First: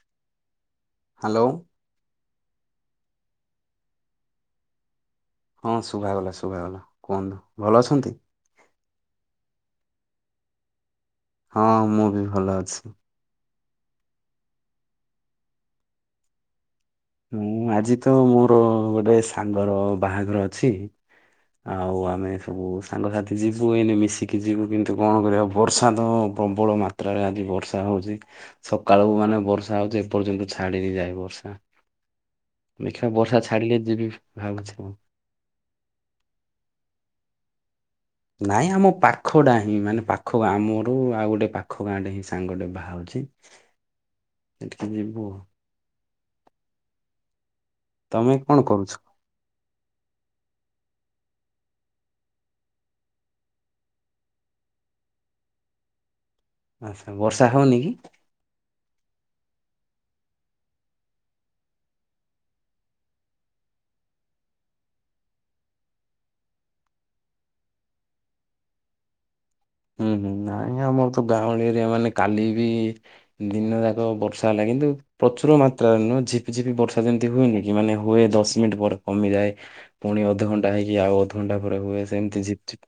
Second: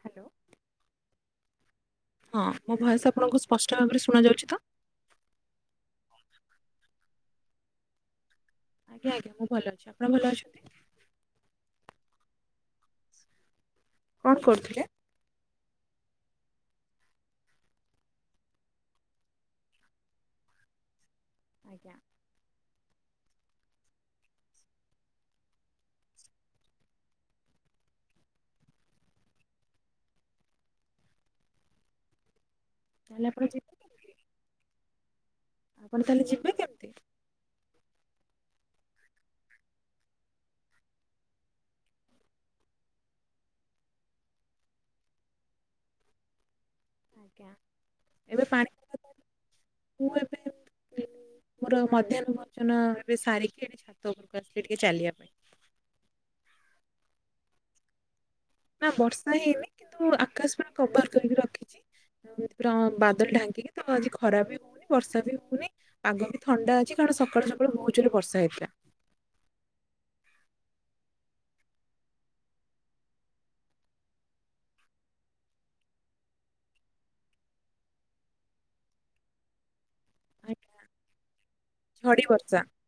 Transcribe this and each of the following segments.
Hello. Hello. ହଁ ମୋ voice ଆପଣଙ୍କୁ ସ୍ପଷ୍ଟ ଭାବରେ ଶୁଣ ଯାଉଛି ତ? ହଁ ଶୁଭାଗଲା ଶୁଭାଗଲା କୁହନ୍ତୁ ଭଲ ଅଛନ୍ତି। ଆଜ୍ଞା ଆଜ୍ଞା ମୁଁ ଭଲ ଅଛି। ଆପଣ ଭଲ ଅଛନ୍ତି? ହଁ ମୁଁ ବି ଭଲ ଅଛି। କଣ କରୁଥିଲେ? ହୁଁ ଆଜି ତ ମୋର ଗୋଟେ ସାଙ୍ଗର ବାହାଘର ଅଛି। ଆଜ୍ଞା ଆଉ ଆମେ ସବୁ ସାଙ୍ଗସାଥି ଯିବୁ ଏଇନେ ମିଶିକି ଯିବୁ କିନ୍ତୁ କଣ କରିବା ବର୍ଷା ତ ପ୍ରବଳ ମାତ୍ର ଯାତ୍ରାରେ ଆଜି ବର୍ଷା ହଉଛି ସକାଳକୁ ମାନେ ବର୍ଷା ହଉଛି ଏପର୍ଯ୍ୟନ୍ତ ଛାଡିିନି ଯାଏ ବର୍ଷା ଦେଖିବା ତାହେଲେ ବର୍ଷା ଆପଣ ଯିବେ ଛାଡିଲେ ଯିବି କେମିତି? ଭାବୁଛି ମୁଁ। ଆପଣ ତାହେଲେ ଯିବେ କେମତି? ନାଇଁ ଆମ ପାଖଟା ହିଁ ମାନେ ପାଖା ଆମର ଆଉ ଗୋଟେ ପାଖ ଗାଁଟେ ହିଁ ସାଙ୍ଗଟେ ବାହାରୁଛି ଯିବୁ ଆଞା ତମେ ଏବେ କଣ କରୁଛ? ପାଣି ମୁ ଏବେ ମୋର ମଧ୍ୟାହ୍ନ ଭୋଜନ ଏବେ ସାରିକି ଏଠି ଛାତ ଉପରକୁ ଆସିଚି ଟିକେ ଚାଲିବାପାଇଁ ବର୍ଷା ହୋଉନିକି? ନା ବର୍ଷା ହେଇନି କିନ୍ତୁ ଆକାଶ ପୁରା କଭର କରିକି ରଖିଛି। ପୁରା ବାଦଲ ଢାଙ୍କିକିତ ଆଜି ଖରାବି ହଉନି ବର୍ଷାବି ହଉନି ପାଗବି ଥଣ୍ଡା ଅଛି କାରଣ ସକାଳୁ ସକାଳୁ ବହୁତ ଜୋରେ ବର୍ଷା ହେଇଥିଲା। ହୁଁ ହୁଁ ନାଇଁ ଆମରତ ଗାଉଁଲି ଏରିଆ ମାନେ କାଲିବି ଦିନ ଯାକ ବର୍ଷା ହେଲା କିନ୍ତୁ ପ୍ରଚୁର ମାତ୍ରାରେ ନୁହଁ ଝିପି ଝିପି ବର୍ଷା ଯେମିତି ହୁଏନିକି ମାନେ ହୁଏ ଦଶ ମିନିଟ ପରେ କମିଯାଏ। ପୁଣି ଅଧଘଣ୍ଟା ଆଜ୍ଞା, ହେଇକି ଆଉ ଅଧଘଣ୍ଟା ପରେ ହୁଏ ଝଡି ସେମିତି ବର୍ଷା ଝିପ୍ ଝିପ୍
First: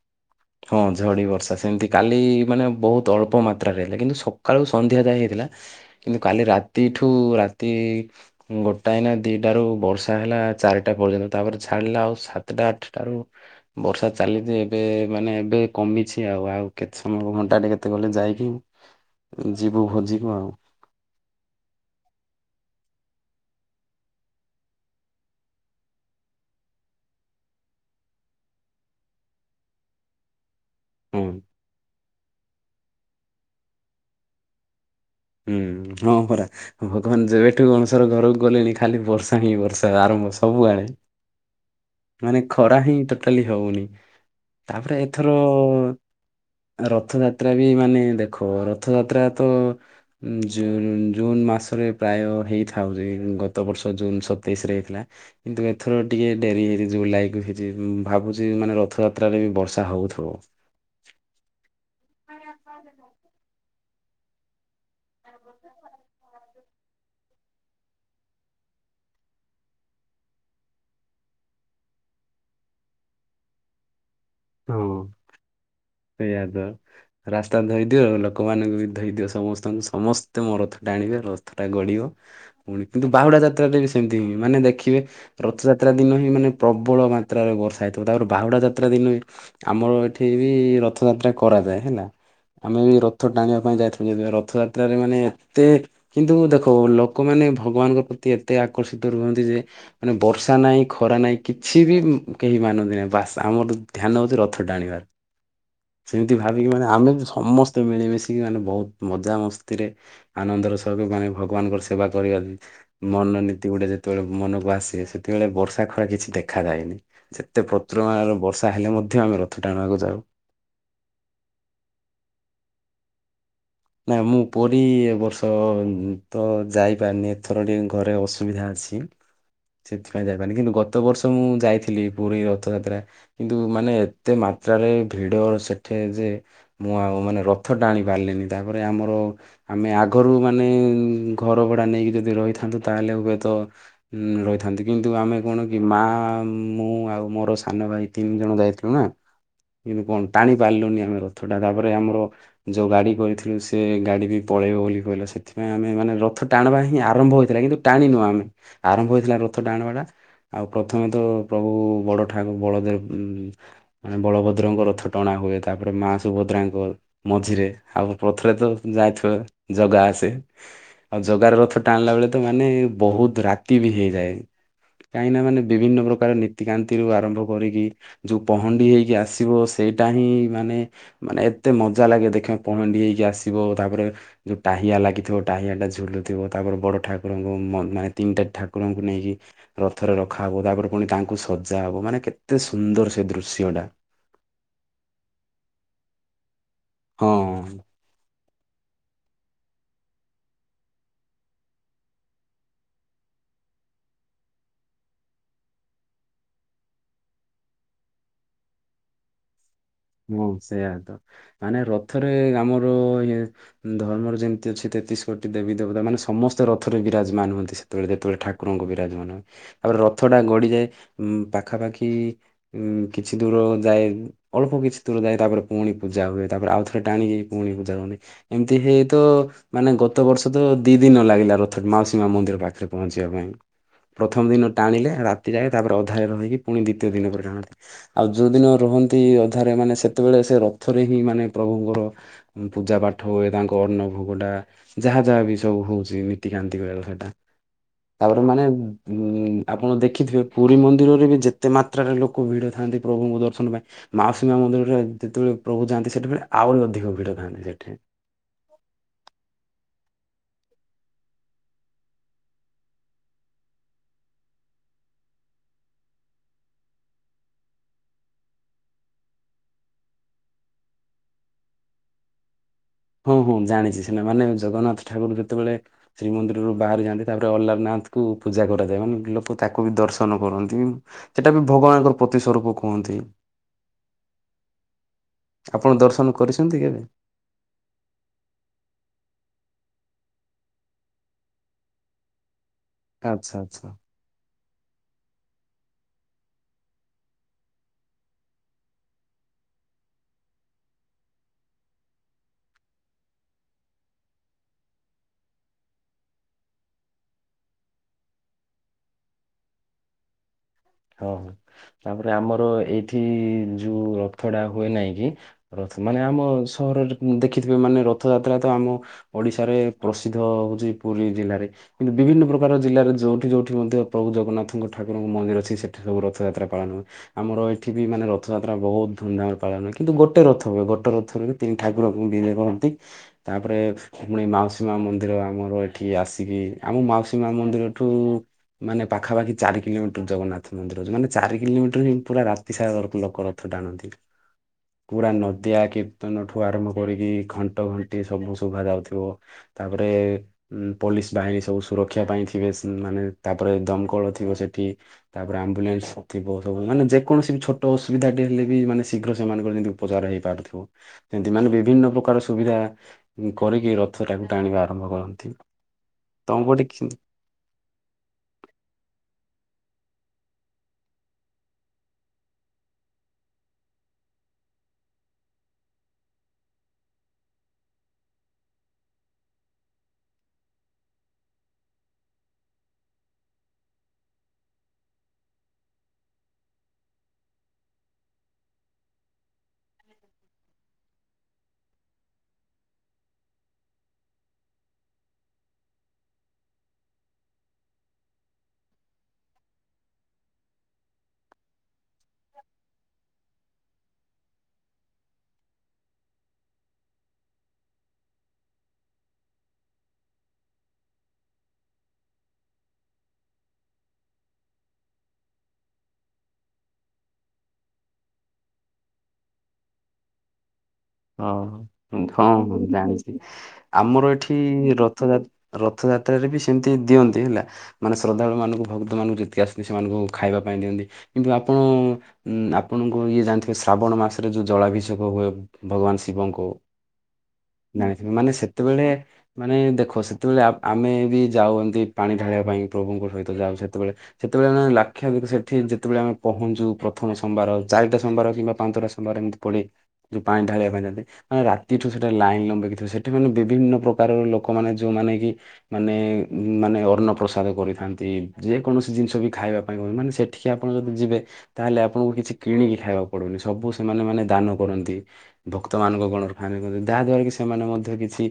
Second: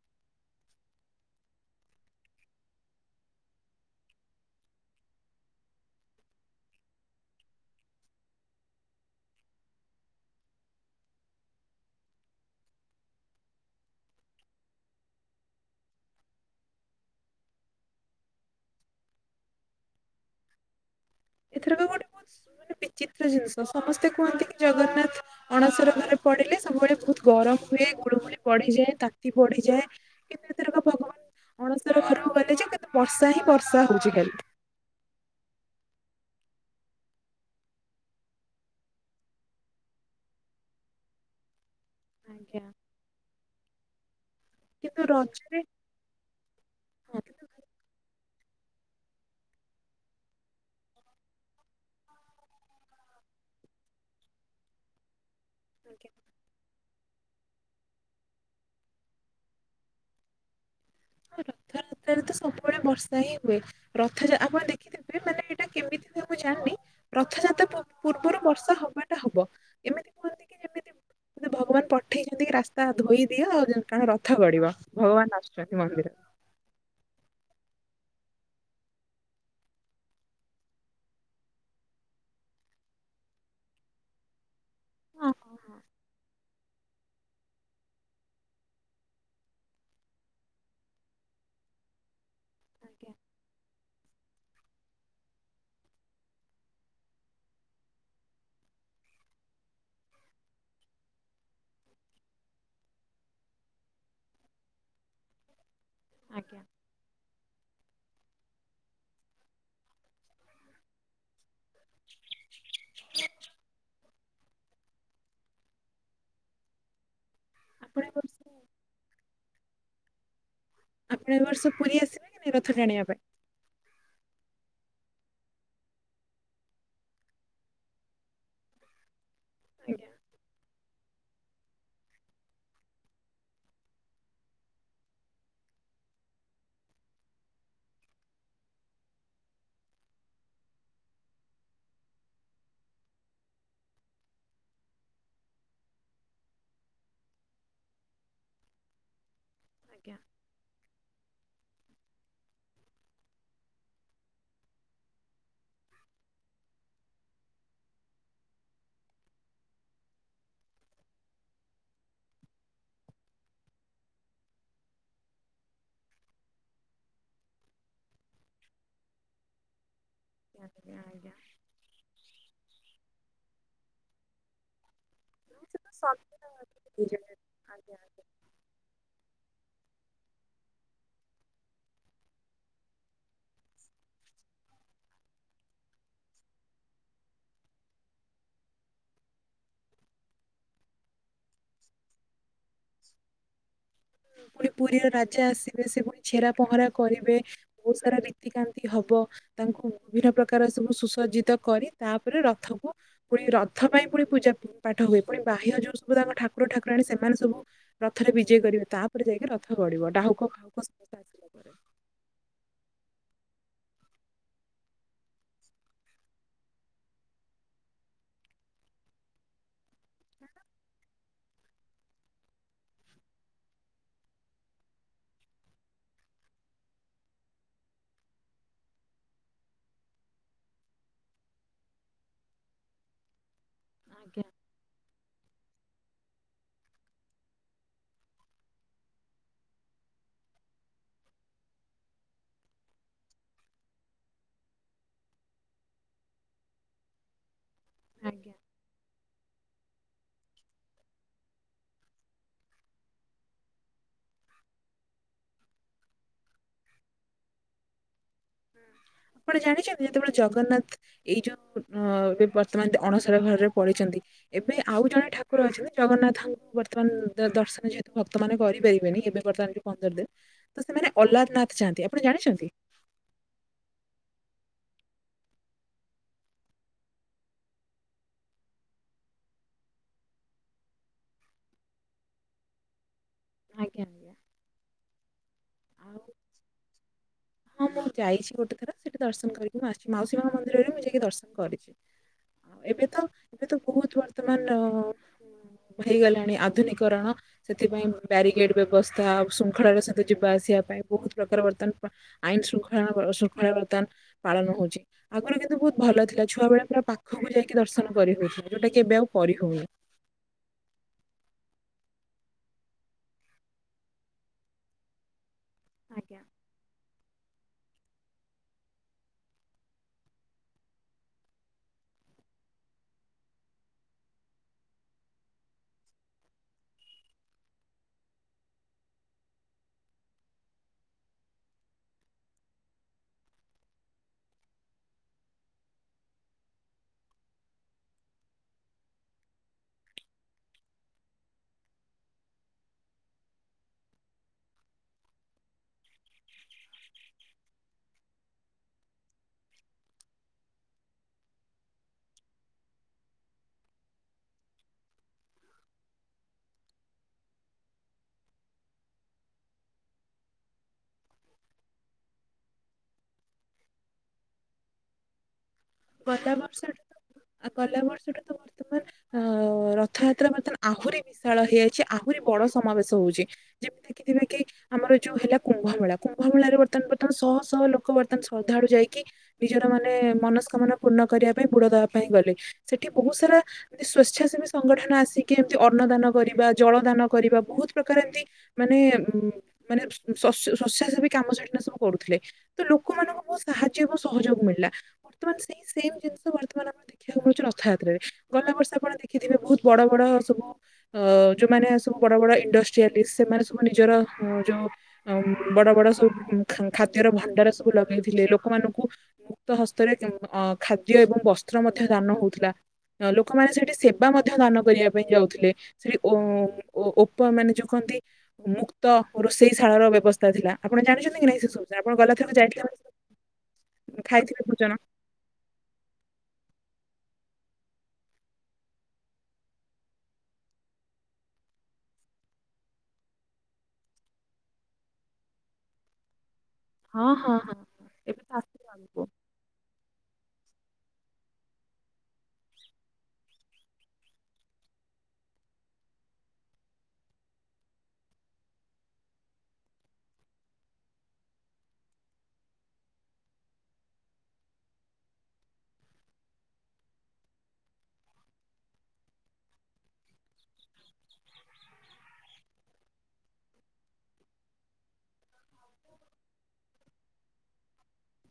ହଁ ଝଡିବର୍ଷା। ସେମିତି କାଲି ମାନେ ବହୁତ ଅଳ୍ପ ମାତ୍ରାରେ ହେଲା କିନ୍ତୁ ସକାଳୁ ସନ୍ଧ୍ୟା ଯାଏ ହେଇଥିଲା। କାଲି ରାତିଠୁ ରାତି ଗୋଟାଏ ନା ଦିଟାରୁ ବର୍ଷା ହେଲା ଚାରିଟା ପର୍ଯ୍ୟନ୍ତ ତାପରେ ଛାଡିଲା ଆଉ ସାତଟା ଆଠଟାରୁ ବର୍ଷା ଚାଲିଛି ଏବେ ମାନେ ଏବେ କମିଛି ଆଉ। ଆଉ କେତେ ସମୟ ଘଣ୍ଟାଟେ କେତେ ଗଲେ ଯାଇକି ଯିବୁ ଭୋଜିକୁୁ ଆଉ। ଏଥରକ ଗୋଟେ ବହୁତ ମାନେ ବିଚିତ୍ର ଜିନିଷ ସମସ୍ତେ କୁହନ୍ତି କି ଜଗନ୍ନାଥ ଅଣସର ଘରେ ପଡ଼ିଲେ ସବୁବେଳେ ବହୁତ୍ ଗରମ ହୁଏ ଗୁଳୁ ଗୁଳି ପଡ଼ିଯାଏ ତାତି ପଡ଼ିଯାଏ କିନ୍ତୁ ଏଥରକ ହୁଁ ଭଗବାନ ଅଣସର ଘରକୁ ଗଲେଯେ କେତେ ବର୍ଷାହିଁ ବର୍ଷା ହଉଚି କାଲିଠୁ ହଁ ପରା ଭଗବାନ ଯେବେଠୁ ଅଣଶର ଘରକୁ ଗଲେଣି ଖାଲି ବର୍ଷାହିଁ ବର୍ଷା ଆରମ୍ଭ ସବୁଆଡ଼େ ମାନେ ଆଜ୍ଞା ଖରାହିଁ ଟୋଟାଲି ହୋଉନି। ତାପରେ କିନ୍ତୁ ଏଥର ରଜରେ ହଁ ରଥଯାତ୍ରାବି କିନ୍ତୁ ମାନେ ଦେଖ ରଥଯାତ୍ରାତ ଜୁନ୍ ଜୁନମାସରେ ପ୍ରାୟ ହେଇଥାଉଯେ ଗତ ବର୍ଷ ଜୁନ୍ ସତେଇଶିରେ ହେଇଥିଲା। କିନ୍ତୁ ଏଥର ଟିକେ ଡେରି ହେଇଚି ଜୁଲାଇକୁ ଯେ ଭାବୁଚି ମାନେ ରଥଯାତ୍ରାରେ ବର୍ଷା ହେଉଥିବ। ରଥ ଯାତ୍ରାରେତ ସବୁବେଳେ ବର୍ଷାହିଁ ହୁଏ ରଥ ଆପଣ ଦେଖିଥିବେ ମାନେ ଏଇଟା କେମିତିବି ମୁଁ ଜାଣିନି ରଥଯାତ୍ରା ପୂର୍ବରୁ ବର୍ଷା ହବାଟା ହବ ଏ ଏମିତି କୁହନ୍ତିକି ଯେମିତି ମାନେ ଭଗବାନ୍ ପଠେଇଚନ୍ତିକି ରାସ୍ତା ଧୋଇ ଦିଅ କାରଣ ରଥ ଗଢିବ ଭଗବାନ୍ ଆସୁଛନ୍ତି ମନ୍ଦିରରେ ସେଇଆତ ରାସ୍ତା ଧୋଇଦିଅ ଲୋକମାନଙ୍କୁବି ଧୋଇ ଦିଅ ସମସ୍ତଙ୍କୁ ସମସ୍ତେ ମୋ ରଥଟା ଟାଣିବେ ରଥଟା ଗଡ଼ିବ ପୁଣି କିନ୍ତୁ ବାହୁଡ଼ା ଯାତ୍ରାରେବି ସେମିତି ମାନେ ଦେ ଦେଖିବେ ରଥଯାତ୍ରା ଦିନହିଁ ମାନେ ପ୍ରବଳ ମାତ୍ରାରେ ବର୍ଷା ହେଇଥିବ ତାପରେ ବାହୁଡ଼ା ଯାତ୍ରା ଦିନବି ଆମର ଏଠିବି ରଥଯାତ୍ରା କରାଯାଏ ହେଲା ଆମେବି ରଥ ଟାଣିବା ପାଇଁ ଯାଇଥିଲୁ ଆମେ ରଥଯାତ୍ରାରେ ମାନେ ଏତେ କିନ୍ତୁ ଦେଖ ଲୋକମାନେ ଭଗବାନଙ୍କ ପ୍ରତି ଏତେ ଆକର୍ଷିତ ରୁହନ୍ତିଯେ ମାନେ ବର୍ଷାନାହିଁ ଖରାନାହିଁ କିଛିବି କେହି ମାନନ୍ତି ନାହିଁ ବାସ୍ ଆମର ଧ୍ୟାନ ହେଉଚି ରଥ ଟାଣିବାର ସେମତି ଆଜ୍ଞା ଭାବିକି ମାନେ ଆମେବି ସମସ୍ତେ ମିଳିମିଶିକି ମାନେ ବହୁତ୍ ମଜାମସ୍ତିରେ ଆନନ୍ଦର ସହିତ ମାନେ ଭଗବାନଙ୍କର ସେବା କରିବାବି ମନନୀତି ଗୁଟେ ଯେତେବେଳେ ମନକୁ ଆସେ ସେତେବେଳେ ବର୍ଷା ଖରା କିଛି ଦେଖାଯାଏନି ସେତେ ଏତେ ଆପଣ ଏ ବର୍ଷ ପ୍ରଚୁରମାନରେ ବର୍ଷା ହେଲେ ମଧ୍ୟ ଆମେ ରଥ ଟାଣିବାକୁ ଯାଉ। ଆପଣ ଏବର୍ଷ ପୁରୀ ଆସିବେକି ନାଇଁ ରଥ ଟାଣିବା ପାଇଁ? ନା ମୁଁ ପୁରୀ ଏବର୍ଷତ ଯାଇପାରିନି ଏଥର ଟିକେ ଘରେ ଅସୁବିଧା ଅଛି। ଆଜ୍ଞା ସେଥିପାଇଁ ଯାଇପାରନି କିନ୍ତୁ ଗତ ବର୍ଷ ମୁଯାଇଥିଲି ପୁରୀ ରଥଯାତ୍ରା କିନ୍ତୁ ମାନେ ଏତେ ମାତ୍ରାରେ ଭିଡ଼ ସେଠିଯେ ମୁଁ ଆଉ ମାନେ ରଥ ଟାଣି ପାରିଲିନି ତାପରେ ଆମର ଆମେ ଆଗରୁ ମାନେ ଘରଭଡ଼ା ନେଇକି ଯଦି ରହିଥାନ୍ତୁ ତାହେଲେ ହୁଏତ ରହିଥାନ୍ତି କିନ୍ତୁ ଆମେ କଣକି ମାଁ ମୁଁ ଆଉ ମୋର ସାନ ଭାଇ ତିନି ଜଣ ଯାଇଥିଲୁନା କିନ୍ତୁ ଆଜ୍ଞା କଣ ଟାଣି ପାରିଲୁନି ଆମେ ରଥଟା ତାପରେ ଆମର ଯୋଉ ଗାଡ଼ି କରିଥିଲୁ ସେଗାଡ଼ିବି ପଳେଇବ ବୋଲି କହିଲା ସେଥିପାଇଁ ଆମେ ମାନେ ରଥ ଟାଣିବାହିଁ ଆରମ୍ଭ ହୋଇଥିଲା କିନ୍ତୁ ଟାଣିନୁ ଆମେ। ଆରମ୍ଭ ହେଇଥିଲା ରଥ ଟାଣିବାଟା। ଆଉ ପ୍ରଥମେତ ପ୍ରଭୁ ବଡ଼ ଠାକୁ ବଳଦେବ ମାନେ ବଳଭଦ୍ରଙ୍କ ରଥ ଟଣା ହୁଏ ତାପରେ ମାଁ ସୁଭଦ୍ରାଙ୍କ ମଝିରେ ଆଉ ପଥରେତ ଯାଇଥିବ ଜଗା ଆସ ଦେ ଆଉ ଆଜ୍ଞା। ଜଗାର ରଥ ଟାଣିଲା ବେଳେତ ମାନେ ବହୁତ୍ ରାତିବି ହେଇଯାଏ। କାହିଁକିନା ମାନେ ସେ ତ ବିଭନ୍ନ ସତ ପ୍ରକାର ନୀତିକାନ୍ତିରୁ ଆରମ୍ଭ କରିକି ଯୋଉ ପହଣ୍ଡି ହେଇକି ଆସିବ ସେଇଟାହି ମାନେ ମାନେ ଏତେ ମଜା ଲାଗେ ଦେଖିବା ପହଣ୍ଡି ହେଇକି ଆସିବ ତାପରେ ଯୋଉ ଟାହିଆ ଲାଗିଥିବ ଟାହିଆଟା ଝୁଲୁଥିବ ତାପରେ ବଡ଼ ଠାକୁରଙ୍କୁ ମ ମାନେ ତିନିଟା ଠାକୁରଙ୍କୁ ନେଇକି ରଥରେ ରଖାହବ ତାପରେ ପୁଣି ତାଙ୍କୁ ସଜା ହବ ମାନେ କେତେ ସୁନ୍ଦର ସେଦୃଶ୍ୟଟା। ପୁଣି ପୁରୀର ରାଜା ଆସିବେ ସେପୁଣି ଛେରା ପହଁରା କରିବେ ହଁ। ବହୁତ୍ ସାରା ରୀତିକାନ୍ତି ହବ। ତାଙ୍କୁ ବିଭିନ୍ନ ପ୍ରକାର ସବୁ ସୁସଜ୍ଜିତ କରି ତାପରେ ରଥକୁ ପୁଣି ରଥ ପାଇଁ ପୁଣି ପୂଜା ପାଠ ହୁଏ ପୁଣି ବାହ୍ୟ ଯୋଉ ସବୁ ତାଙ୍କ ଠାକୁର ଠାକୁରାଣୀ ସେମାନେ ସବୁ ରଥରେ ବିଜେ କରିବେ ତାପରେ ଯାଇକି ରଥ ଗଡିବ ହଁ ଡାହୁକ ସେଇଆ ଫାଉକ ସ ତ ମାନେ ରଥରେ ଆମର ୟେ ଧର୍ମର ଯେମିତି ଅଛି ତେତିଶ କୋଟି ଦେବୀ ଦେବତା ମାନେ ସମସ୍ତେ ରଥରେ ବିରାଜମାନ ହୁଅନ୍ତି ସେ କେତେବେଳେ ଯେତେବେଳେ ଠାକୁରଙ୍କୁ ବିରାଜମାନ ହୁଏ ତାପରେ ରଥ ଟା ଗଡିଯାଏ ଉଂ ପାଖାପାଖି ଉଁ କିଛି ଦୂର ଯାଏ ଅଳ୍ପ କିଛି ଭିତୁରୁ ଯାଏ ତାପରେ ପୁଣି ପୂଜା ହୁଏ ତାପରେ ଆଉଥରେ ଟାଣିକି ପୁଣି ପୂଜା ହୁଅନ୍ତି ଏମିତି ହେଇ ତ ମାନେ ଗତ ବର୍ଷ ତ ଦି ଦିନ ଲାଗିଲା ରଥ ମାଉସୀ ମା ମନ୍ଦିର ପାଖରେ ପହଞ୍ଚିବା ପାଇଁ। ପ୍ରଥମ ଦିନ ଟାଣିଲେ ରା ତି ଯାଏ ତାପରେ ଅଧାରେ ରହିକି ପୁଣି ଦ୍ଵିତୀୟ ଦିନ ପରେ ଯାଣନ୍ତି ଆଉ ଯୋଉ ଦିନ ରୁହନ୍ତି ଅଧାରେ ମାନେ ସେତେବେଳେ ସେ ରଥରେ ହିଁ ମାନେ ପ୍ରଭୁଙ୍କର ପୂଜାପାଠ ହୁଏ ତାଙ୍କ ଅନ୍ନ ଭୋଗଟା। ଯାହା ଯାହା ବି ସବୁ ହଉଛି ନତିକାନ୍ତି କଳ [inaudible] ସେଟା ତାପରେ ମାନେ। ହୁଁ, ଆପଣ ଦେଖିଥିବେ ପୁରୀ ମନ୍ଦିରରେ ବି ଯେତେ ମାତ୍ରାରେ ଲୋକ ଭିଡ଼ ଥାନ୍ତି ପ୍ରଭୁଙ୍କ ଦର୍ଶନ ପାଇଁ। ମାଉସୀ ମା ମନ୍ଦିର ରେ ଯେତେବେଳେ ପ୍ରଭୁ ଯାଆନ୍ତି ସେଠେବେଳେ ଆହୁରି ଅଧିକ ଭିଡ ଥାଆନ୍ତି ସେଠି। ଆପଣ ଜାଣିଛନ୍ତି ଯେତେବେଳେ ଜଗନ୍ନାଥ ଏଇ ଯୋଉ ଅ ଏ ବର୍ତ୍ତମାନ ଅଣସର ଘରରେ ପଡିଛନ୍ତି। ଏବେ ଆଉ ଜଣେ ଠାକୁର ଅଛନ୍ତି ଜଗନ୍ନାଥଙ୍କୁ ବର୍ତ୍ତମାନ ଦର୍ଶନ ଯେହେତୁ ଭକ୍ତ ମାନେ କରିପାରିବେନି ଏବେ ବର୍ତ୍ତମାନ ପନ୍ଦର ଦିନ ତ ସେମାନେ ଅ୍ଲାରନାଥ ଯାଆନ୍ତି ଆପଣ ଜାଣିଛନ୍ତି। ହୁଁ, ହୁଁ ଜାଣିଛି ସିନା ମାନେ ଜଗନ୍ନାଥ ଠାକୁର ଯେତେବେଳେ ଶ୍ରୀମନ୍ଦିରରୁ ବାହାରି ଯାଆନ୍ତି ତାପରେ ଅଲାରନାଥ କୁ ପୂଜା କରାଯାଏ ମାନେ ଲୋକ ତାକୁ ବି ଦର୍ଶନ କରନ୍ତି। ସେଟା ବି ଭଗବାନଙ୍କର ପ୍ରତି ସ୍ୱରୂପ କୁହନ୍ତି। ଆଜ୍ଞା। ଆଜ୍ଞା ଆପଣ ଆଉ ଦର୍ଶନ କରିଛନ୍ତି କେବେ? ହଁ ମୁଁ ଯାଇଛି ଗୋଟେ ଥର ସେଠି ଦର୍ଶନ କରିକି ମୁଁ ଆସିଛି ମାଉସୀ ମା ମନ୍ଦିରରେ ମୁଁ ଯାଇକି ଦର୍ଶନ କରିଛି। ଏବେ ତ ଆଚ୍ଛା ଏବେ ତ ଆଚ୍ଛା। ବହୁତ ବର୍ତ୍ତମାନ ହେଇଗଲାଣି ଆଧୁନିକରଣ। ସେଥିପାଇଁ ବ୍ୟାରିକେଡ ବ୍ୟବସ୍ଥା ଶୃଙ୍ଖଳାରେ ସହିତ ଯିବା ଆସିବା ପାଇଁ ବହୁତ ପ୍ରକାର ବର୍ତ୍ତମାନ ଆଇନ ଶୃଙ୍ଖଳାଣ ଶୃଙ୍ଖଳା ବର୍ତ୍ତମାନ ପାଳନ ହଉଛି। ଆଗୁରୁ କିନ୍ତୁ ବହୁତ ଭଲ ଥିଲା ଛୁଆବେଳେ ପୁରା ପାଖକୁ ଯାଇକି ଦର୍ଶନ କରିହଉଥିଲେ ଯୋଉଟା କି ଏବେ ଆଉ କରିହଉନି। ହ ହଁ, ତାପରେ ଆମର ଏଇଠି ଯୋଉ ରଥ ଡ଼ା ହୁଏ ନାଇଁ କି। ରଥ ମାନେ ଆମ ସହରରେ ଦେଖିଥିବେ ମାନେ ରଥଯାତ୍ରା ତ ଆମ ଓଡିଶାରେ ପ୍ରସିଦ୍ଧ ହଉଛି ପୁରୀ ଜିଲ୍ଲାରେ। କିନ୍ତୁ ବିଭିନ୍ନ ପ୍ରକାର ଜିଲ୍ଲାରେ ଯୋଉଠି ଯୋଉଠି ମଧ୍ୟ ପ୍ରଭୁ ଜଗନ୍ନାଥଙ୍କ ଠାକୁରଙ୍କ ମନ୍ଦିର ଅଛି ସି ସେଠି ସବୁ ରଥ ଯାତ୍ରା ପାଳନ ହୁଏ। ଆମର ଏଠି ବି ମାନେ ରଥଯାତ୍ରା ବହୁତ ଧୁମଧାମରେ ପାଳନ ହୁଏ କିନ୍ତୁ ଗୋଟେ ରଥ ହୁଏ ଗୋଟେ ରଥରେ। ତିନି ଠାକୁରଙ୍କୁ ବିଜେ କରନ୍ତି ତାପରେ। ପୁଣି ମାଉସୀ ମା ମନ୍ଦିର ଆମର ଏଠି ଆସିକି ଆମ ମାଉସୀ ମା ମନ୍ଦିରଠୁ। ମାନେ ପାଖାପାଖି ଚାରି କିଲୋମିଟର ଜଗନ୍ନା ରଥ ମନ୍ଦିର ମାନେ ଚାରି କିଲୋମିଟର ହିଁ ପୁରା ରାତି ସାରା ଲୋକ ରଥ ଟାଣନ୍ତି। ପୁରା ନଦିଆ କୀର୍ତ୍ତନ ଠୁ ଆରମ୍ଭ କରିକି ଘଣ୍ଟ ଘଣ୍ଟି ସବୁ ଶୁଭା ଯାଉଥିବ। ତାପରେ। ଉ ପୋଲିସ ବାହିନୀ ସବୁ ସୁରକ୍ଷା ପାଇଁ ଥିବେ ମାନେ ତାପରେ ଦମକଳ ଥିବ ସେଠି। ତାପରେ ଆମ୍ବୁଲାନ୍ସ ଥିବ ସବୁ ମାନେ ଯେକୌଣସି ବି ଛୋଟ ଅସୁବିଧାଟେ ହେଲେ ବି ମାନେ ଶୀଘ୍ର ସେମାନଙ୍କର ଯେମତି ଉପଚାର ହେଇପାରୁଥିବ। ସେମତି ମାନେ ବିଭିନ୍ନ ପ୍ରକାର ସୁବିଧା କରିକି ରଥ ଟାକୁ ଟାଣିବା ଆରମ୍ଭ କରନ୍ତି। ଗଲା ତମ ପଟେ ବର୍ଷଟା ତ କି ଆଉ ଗଲା ବର୍ଷ ଟା ତ ତମ ଅ ରଥଯାତ୍ରା ବର୍ତ୍ତମାନ ଆହୁରି ବିଶାଳ ହେଇଯାଇଛି ଆହୁରି ବଡ ସମାବେଶ ହଉଛି। ଯେମିତି କିିି ଦିନେ କି। ଆମର ଯୋଉ ହେଲା କୁମ୍ଭ ମେଳା କୁମ୍ଭ ମେଳାରେ ବର୍ତ୍ତମାନ ବର୍ତ୍ତମାନ ଶହ ଶହ ଲୋକ ବର୍ତ୍ତମାନ ଶ୍ରଦ୍ଧାଳୁ ଯାଇକି। ନିଜର ମାନେ ମନସ୍କାମନା ପୂର୍ଣ୍ଣ କରିବା ପାଇଁ ବୁଡ ଦବା ପାଇଁ ଗଲେ ସେଠି ବହୁତ ସାରା। ସ୍ଵେଚ୍ଛାସେବୀ ସଂଗଠନ ଆସିକି ଏମିତି ଅନ୍ନ ଦାନ କରିବା ଜଳ ଦାନ କରିବା ବହୁତ ପ୍ରକାର ଏମତି। ମାନେ ଉଁ ମାନେ ଶ ଶସ୍ୟ ଶସ୍ୟା ସେବୀ କାମ ସେଠିକିନା ସବୁ କରୁଥିଲେ। ତ ଲୋକମାନଙ୍କୁ ବହୁତ୍ ସାହାଯ୍ୟ ଏବଂ ସହଯୋଗ ମିଳିଲା ବର୍ତ୍ତମାନ ସେଇ ସେମ ଜିନିଷ ବର୍ତ୍ତମାନ ଆମ ଦେଖିବାକୁ ମିଳୁଛି ରଥଯାତ୍ରାରେ ଗଲା ବର୍ଷ ଆପଣ ଦେଖିଥିବେ ବହୁତ୍ ବଡ ବଡ ସବୁ ଅ ଯୋଉମାନେ ସବୁ ବଡ ବଡ ଇଣ୍ଡଷ୍ଟ୍ରିଆଲିସ ସେମାନେ ସବୁ ନିଜର ଅ ଯୋ ଆଉ ବଡ ବଡ ସବୁ ଖାଁ ଖାଦ୍ୟର ଭଣ୍ଡାର ସବୁ ଲଗେଇଥିଲେ ଲୋକମାନଙ୍କୁ ମୁକ୍ତ ହ ଭିତରେ ଅ ଖାଦ୍ୟ ଏବଂ ବସ୍ତ୍ର ମଧ୍ୟ ଦାନ ହଉଥିଲା। ଅ ଲୋକମାନେ ସେଠି ସେବା ମଧ୍ୟ ଦାନ କରିବା ପାଇଁ ଯାଉଥିଲେ। ସେଠି ଓ ଓ ଓପ ମାନେ ଯୋଉ କହନ୍ତି ମୁକ୍ତ ରୋଷେଇ ଶାଳା ର ବ୍ୟବସ୍ଥା ଥିଲା। ଆପଣ ଜାଣିଛନ୍ତି କି ନାହିଁ ଅଁ ସେ ସବୁ ଆପଣ ଗଲାଥରକ ଯାଇଥିଲେ ହଁ ଜାଣିଛି ଆମର ଏଠି ଖାଇଥିଲେ ଭୋଜନ ରଥଯା ରଥଯାତ୍ରାରେ ବି ସେମିତି ଦିଅନ୍ତି ହେଲା। ମାନେ ଶ୍ରଦ୍ଧାଳୁ ମାନଙ୍କୁ ଭକ୍ତ ମାନଙ୍କୁ ଯେତିକି ଆସନ୍ତି ସେମାନଙ୍କୁ ଖାଇବା ପାଇଁ ଦିଅନ୍ତି। କିନ୍ତୁ ଆପଣ ଉଁ ଆପଣଙ୍କୁ ଇଏ ଜାଣିଥିବେ ଶ୍ରାବଣ ମାସରେ ଯୋଉ ଜଳାଭିଷେକ ହୁଏ। ଭଗବାନ ଶିବଙ୍କୁ ହଁ ହଁ ଜାଣିଥିବେ ଏବେ ତ ମାନେ ଆସିବ ସେତେବେଳେ ଆଗକୁ ମାନେ ଦେଖ ସେତେବେଳେ ଆ ଆମେ ବି ଯାଉ ଏମତି ପାଣି ଢାଳିବା ପାଇଁ ପ୍ରଭୁଙ୍କ ସହିତ ଯାଉ ସେତେବେଳେ ସେତେବେଳେ ମାନେ ଲାକ୍ଷାଧିକ ସେଠି ଯେତେବେଳେ ଆମେ ପହଁଞ୍ଚୁ ପ୍ରଥମ ସମ୍ବାର ଚାରିଟା ସମ୍ବାର କିମ୍ବା ପାଞ୍ଚଟା ସ ମ୍ବାର ଏମିତି ପଡ଼େ ଯୋଉ ପାଣି ଢାଳିବା ପାଇଁ ଯାନ୍ତି। ମାନେ ରାତିଠୁ ସେଟେ ଲାଇନ୍ ଲମ୍ବେଇକି ଥିବେ ସେଠି ମାନେ ବିଭିନ୍ନ ପ୍ରକାରର ଲୋକ ମାନେ ଯୋଉମାନେ କି ମାନେ ମାନେ ଅନ୍ନ ପ୍ରସାଦ କରିଥାନ୍ତି ଯେକୌଣସି ଜିନିଷ ବି ଖାଇବା ପାଇଁ ମାନେ ସେ ଠିକି ଆପଣ ଯଦି ଯିବେ ତାହେଲେ ଆପଣଙ୍କୁ କିଛି କିଣିକି ଖାଇବାକୁ ପଡିବନି ସବୁ ସେମାନେ ମାନେ ଦାନ କରନ୍ତି। ଭକ୍ତ ମାନଙ୍କ ଗଣରେ ଖାଆନ୍ତି ଯହା ଦ୍ୱାରା କି ସେମାନେ ମଧ୍ୟ କି ଛି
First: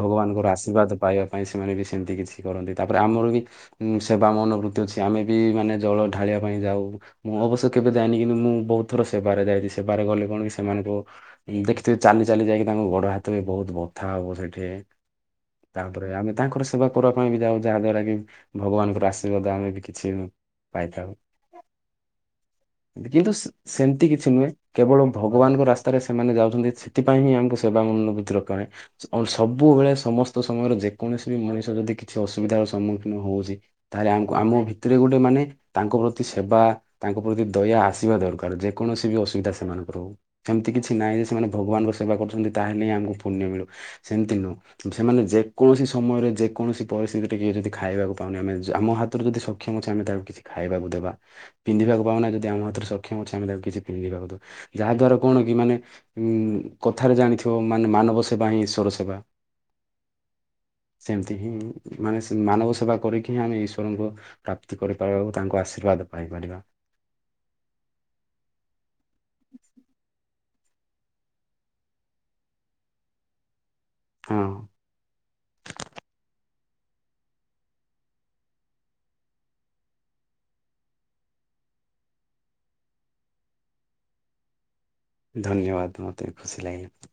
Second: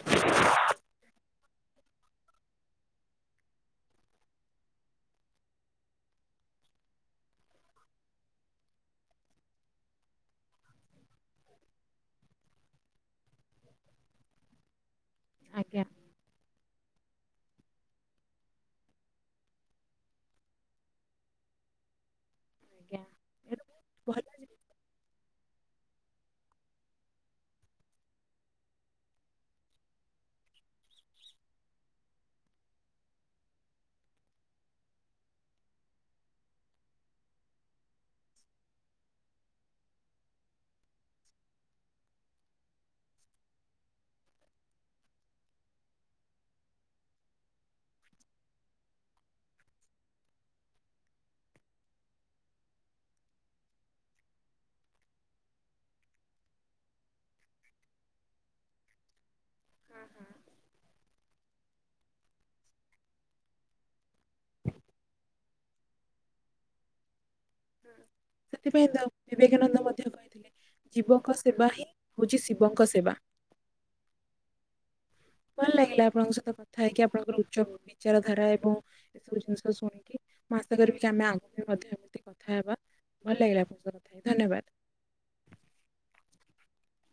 ଭଗବାନଙ୍କର ଆଶ୍ରୀର୍ବାଦ ପାଇବା ପାଇଁ ସେମାନେ ବି ସେମିତି କିଛି କରନ୍ତି ତାପରେ ଆମର ବି ଉଁ ସେବା ମନୋବୃତ୍ତି ଅଛି ଆମେ ବି ମାନେ ଜଳ ଢାଳିବା ପାଇଁ ଯାଉ। ମୁଁ ଅବଶ୍ୟ କେବେ ଯାଏନି କିନ୍ତୁ ମୁଁ ବହୁତ୍ ଥର ସେବାରେ ଯାଇଛି ସେବାରେ ଗଲେ କଣ କି ସେମାନଙ୍କୁ ଦେଖିଥିବେ ଚାଲି ଚାଲି ଯାଇକି ତାଙ୍କ ଗୋଡ ହାତ ବି ବହୁତ୍ ବଥା ହବ ସେଠି। ତାପରେ ଆମେ ତାଙ୍କର ସ ସେବା କରିବା ପାଇଁ ବି ଯାଉ ଯାହା ଦ୍ଵାରା କି ଭଗବାନଙ୍କର ଆଶ୍ରୀର୍ବାଦ ଆମେ ବି କିଛି ପାଇଥାଉ। କିନ୍ତୁ ସ ଏଇଟା ସେମିତି ବହୁତ ଭଲ କିଛି ନୁହେଁ ଜିନିଷ କେବଳ ଭଗବାନଙ୍କ ରା ସ୍ତାରେ ସେମାନେ ଯାଉଛନ୍ତି ସେଥିପାଇଁ ହିଁ ଆମକୁ ସେବା ମନବୃତି ଦକାରେ। ଅ ସବୁବେଳେ ସମସ୍ତ ସମୟରେ ଯେକୌଣସି ବି ମଣିଷ ଯଦି କିଛି ଅସୁବିଧାର ସମ୍ମୁଖୀନ ହଉଛି ତାହେଲେ ଆମକୁ ଆମ ଭିତରେ ଗୋଟେ ମାନେ ତାଙ୍କ ପ୍ରତି ସେବା ତାଙ୍କ ପ୍ରତି ଦୟା ଆସିବା ଦରକାର୍ ଯେକୌଣସି ବି ଅସୁବିଧା ସେମାନଙ୍କର ହଉ। ସେମିତି କିଛି ନାହିଁ ଯେ ସେମାନେ ଭଗବାନଙ୍କ ସେବା କରୁଛନ୍ତି ତାହେଲେ ହିଁ ଆମକୁ ପୁନ୍ୟ ମିଳୁ ସେମିତି ନୁହଁ। ସେମାନେ ଯେକୌଣସି ସମୟରେ ଯେକୌଣସି ପରିସ୍ଥିତି ଟିକେ ଯଦି ଖାଇବାକୁ ପାଉନି ଆମେ ଆମ ହାତରୁ ଯଦିସ ସକ୍ଷମ ଅଛି ଆମେ ତାକୁ କିଛି ଖାଇବାକୁ ଦେବା। ପିନ୍ଧିବାକୁ ପାଉନା ଯଦି ଆମ ହାତରେ ସକ୍ଷମ ଅଛି ଅମେ ତାକୁ କିଛି ପିନ୍ଧିବାକୁୁ ଦ ଯାହା ଦ୍ଵାରା କଣ କି ମାନେ ଉଁ କଥାରେ ଜାଣିଥିବ ମାନେ ମାନବ ସେବା ହିଁ ଈଶ୍ୱର ସେବା। ହୁଁ ହୁଁ। ସେମିତି ହିଁ ମାନେ ସ ମାନବ ସେବା କରିକି ହିଁ ଆମେ ଈଶ୍ୱରଙ୍କୁ ପ୍ରାପ୍ତି କରିପାରିବା ଓ ତାଙ୍କୁ ଆଶ୍ରୀର୍ବାଦ ପାଇପାରିବା। ସେଥିପାଇଁ ତ ବିବେକାନନ୍ଦ ମଧ୍ୟ କହିଥିଲେ। ଜୀବଙ୍କ ସେବା ହିଁ ହଉଛି ଶିବଙ୍କ ସେବା। ହଁ। ଭଲ ଲାଗିଲା ଆପଣଙ୍କ ସହିତ କଥା ହେଇକି ଆପଣଙ୍କର ଉଚ୍ଚ ବିଚାର ଧାରା ଏବଂ ଏସବୁ ଜିନିଷ ଶୁଣିକି ମୁଁ ଆଶା କରିବି କି ଆମେ ଆଗକୁ ବି ମଧ୍ୟ ଏମିତି କଥା ହେବା। ଭଲ ଲାଗିଲା ଆପଣଙ୍କ ସହ କଥା ହେଇକି ଧନ୍ୟବାଦ। ଧନ୍ୟବାଦ୍ ମୋତେ ବି ଖୁସି ଲାଗିଲା।